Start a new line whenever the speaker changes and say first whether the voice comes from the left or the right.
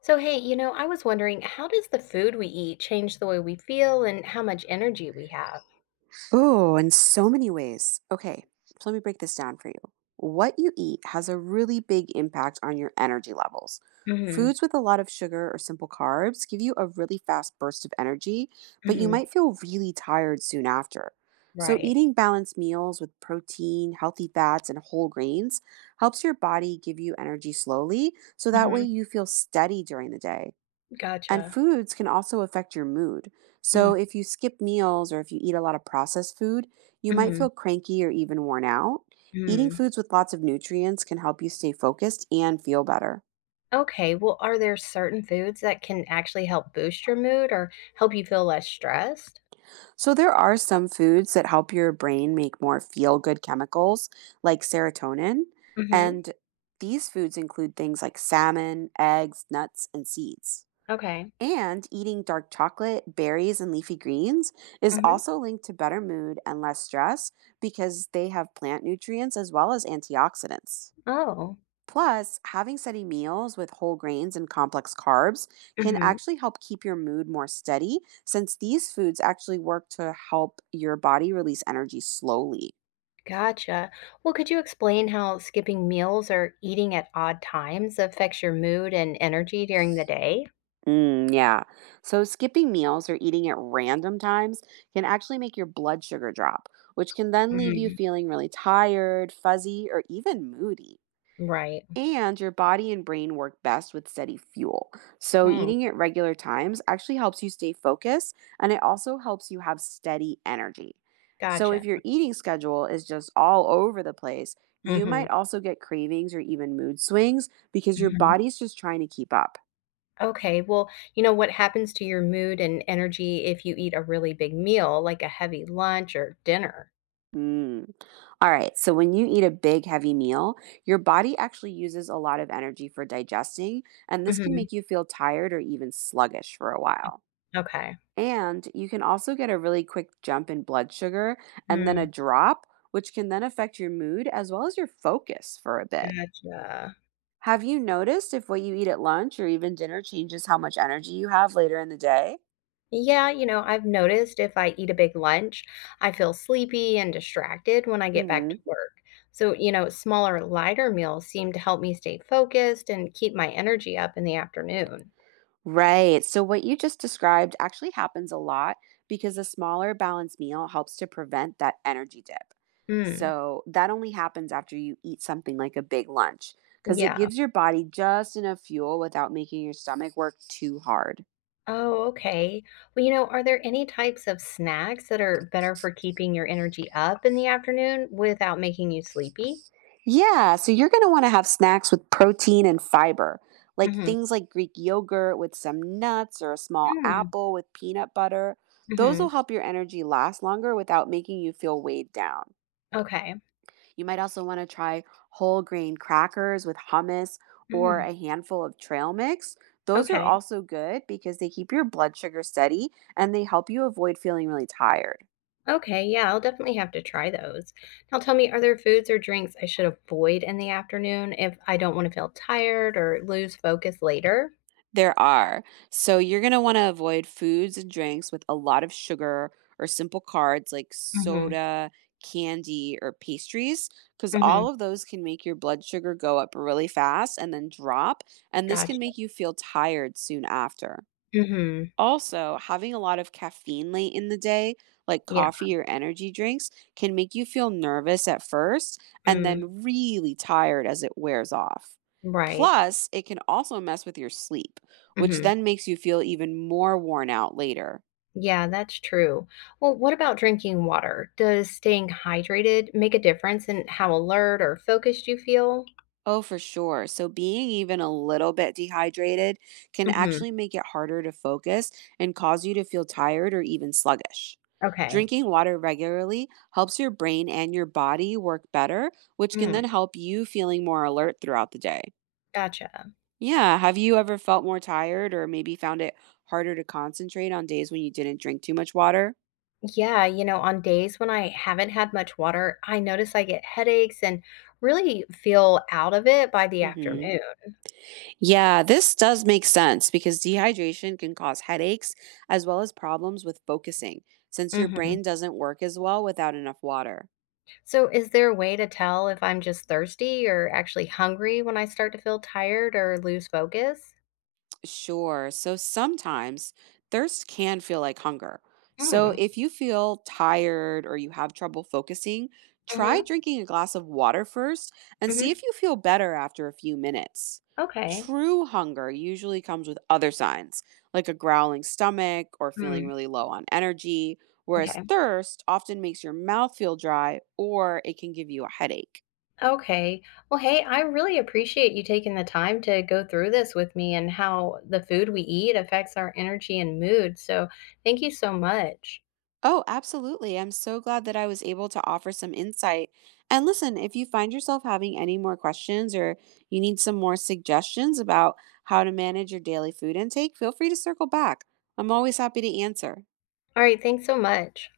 left: So, hey, I was wondering, how does the food we eat change the way we feel and how much energy we have?
right: Oh, in so many ways. Okay, so let me break this down for you. What you eat has a really big impact on your energy levels.
left: Mm-hmm.
right: Foods with a lot of sugar or simple carbs give you a really fast burst of energy, but you
left: Mm-hmm.
right: might feel really tired soon after. So,
left: Right.
right: eating balanced meals with protein, healthy fats, and whole grains helps your body give you energy slowly, so that way
left: Mm-hmm.
right: you feel steady during the day. And
left: Gotcha.
right: foods can also affect your mood. So,
left: Mm-hmm.
right: if you skip meals or if you eat a lot of processed food, you might feel cranky or even worn out. Eating
left: Mm-hmm.
right: foods with lots of nutrients can help you stay focused and feel better.
left: Okay. Well, are there certain foods that can actually help boost your mood or help you feel less stressed?
right: So, there are some foods that help your brain make more feel good chemicals, like serotonin.
left: Mm-hmm.
right: And these foods include things like salmon, eggs, nuts, and seeds.
left: Okay.
right: And eating dark chocolate, berries, and leafy greens is
left: Mm-hmm.
right: also linked to better mood and less stress because they have plant nutrients as well as antioxidants.
left: Oh.
right: Plus, having steady meals with whole grains and complex carbs can
left: Mm-hmm.
right: actually help keep your mood more steady since these foods actually work to help your body release energy slowly.
left: Gotcha. Well, could you explain how skipping meals or eating at odd times affects your mood and energy during the day?
right: Yeah. So skipping meals or eating at random times can actually make your blood sugar drop, which can then leave you
left: Mm-hmm.
right: feeling really tired, fuzzy, or even moody.
left: Right.
right: And your body and brain work best with steady fuel. So
left: Mm.
right: eating at regular times actually helps you stay focused and it also helps you have steady energy. So if
left: Gotcha.
right: your eating schedule is just all over the place, you
left: Mhm,
right: might also get cravings or even mood swings because your
left: mhm.
right: body's just trying to keep up.
left: Okay, what happens to your mood and energy if you eat a really big meal, like a heavy lunch or dinner?
right: Mm. All right. So when you eat a big, heavy meal, your body actually uses a lot of energy for digesting, and this can
left: Mhm,
right: make you feel tired or even sluggish for a while.
left: okay.
right: And you can also get a really quick jump in blood sugar and then a
left: Mm,
right: drop, which can then affect your mood as well as your focus for a bit.
left: gotcha.
right: Have you noticed if what you eat at lunch or even dinner changes how much energy you have later in the day?
left: Yeah, I've noticed if I eat a big lunch, I feel sleepy and distracted when I get back
right: Hmm.
left: to work. So, smaller, lighter meals seem to help me stay focused and keep my energy up in the afternoon.
right: Right. So, what you just described actually happens a lot because a smaller balanced meal helps to prevent that energy dip.
left: Mm,
right: So, that only happens after you eat something like a big lunch because it
left: yeah.
right: gives your body just enough fuel without making your stomach work too hard.
left: Oh, okay. Well, are there any types of snacks that are better for keeping your energy up in the afternoon without making you sleepy?
right: Yeah. So, you're going to want to have snacks with protein and fiber, like
left: Mm-hmm.
right: things like Greek yogurt with some nuts or a small
left: Mm,
right: apple with peanut butter. Those
left: mm-hmm.
right: will help your energy last longer without making you feel weighed down.
left: Okay.
right: You might also want to try whole grain crackers with hummus or
left: Mm,
right: a handful of trail mix. Those are
left: okay.
right: also good because they keep your blood sugar steady and they help you avoid feeling really tired.
left: Okay. Yeah, I'll definitely have to try those. Now, tell me, are there foods or drinks I should avoid in the afternoon if I don't want to feel tired or lose focus later?
right: There are. So you're going to want to avoid foods and drinks with a lot of sugar or simple carbs like
left: Mm-hmm.
right: soda, candy, or pastries because
left: Mm-hmm.
right: all of those can make your blood sugar go up really fast and then drop. And this
left: Gotcha.
right: can make you feel tired soon after.
left: Mm-hmm.
right: Also, having a lot of caffeine late in the day, like
left: Yeah.
right: coffee or energy drinks, can make you feel nervous at first and
left: Mm,
right: then really tired as it wears off.
left: right.
right: Plus, it can also mess with your sleep, which
left: Mm-hmm.
right: then makes you feel even more worn out later.
left: Yeah, that's true. Well, what about drinking water? Does staying hydrated make a difference in how alert or focused you feel?
right: Oh, for sure. So, being even a little bit dehydrated can
left: Hmm.
right: actually make it harder to focus and cause you to feel tired or even sluggish.
left: Okay.
right: Drinking water regularly helps your brain and your body work better, which can
left: Mm,
right: then help you feeling more alert throughout the day.
left: gotcha.
right: Yeah. Have you ever felt more tired or maybe found it harder to concentrate on days when you didn't drink too much water?
left: Yeah, on days when I haven't had much water, I notice I get headaches and really feel out of it by the
right: Mm hmm.
left: afternoon.
right: Yeah, this does make sense because dehydration can cause headaches as well as problems with focusing, since your
left: Hmm.
right: brain doesn't work as well without enough water.
left: So, is there a way to tell if I'm just thirsty or actually hungry when I start to feel tired or lose focus?
right: Sure. So sometimes thirst can feel like hunger. So
left: Mm,
right: if you feel tired or you have trouble focusing,
left: mm-hmm,
right: try drinking a glass of water first and see
left: mm-hmm.
right: if you feel better after a few minutes.
left: Okay.
right: True hunger usually comes with other signs, like a growling stomach or feeling
left: Mm,
right: really low on energy, whereas
left: okay.
right: thirst often makes your mouth feel dry or it can give you a headache.
left: Okay. Well, hey, I really appreciate you taking the time to go through this with me and how the food we eat affects our energy and mood. So, thank you so much.
right: Oh, absolutely. I'm so glad that I was able to offer some insight. And listen, if you find yourself having any more questions or you need some more suggestions about how to manage your daily food intake, feel free to circle back. I'm always happy to answer.
left: All right. Thanks so much.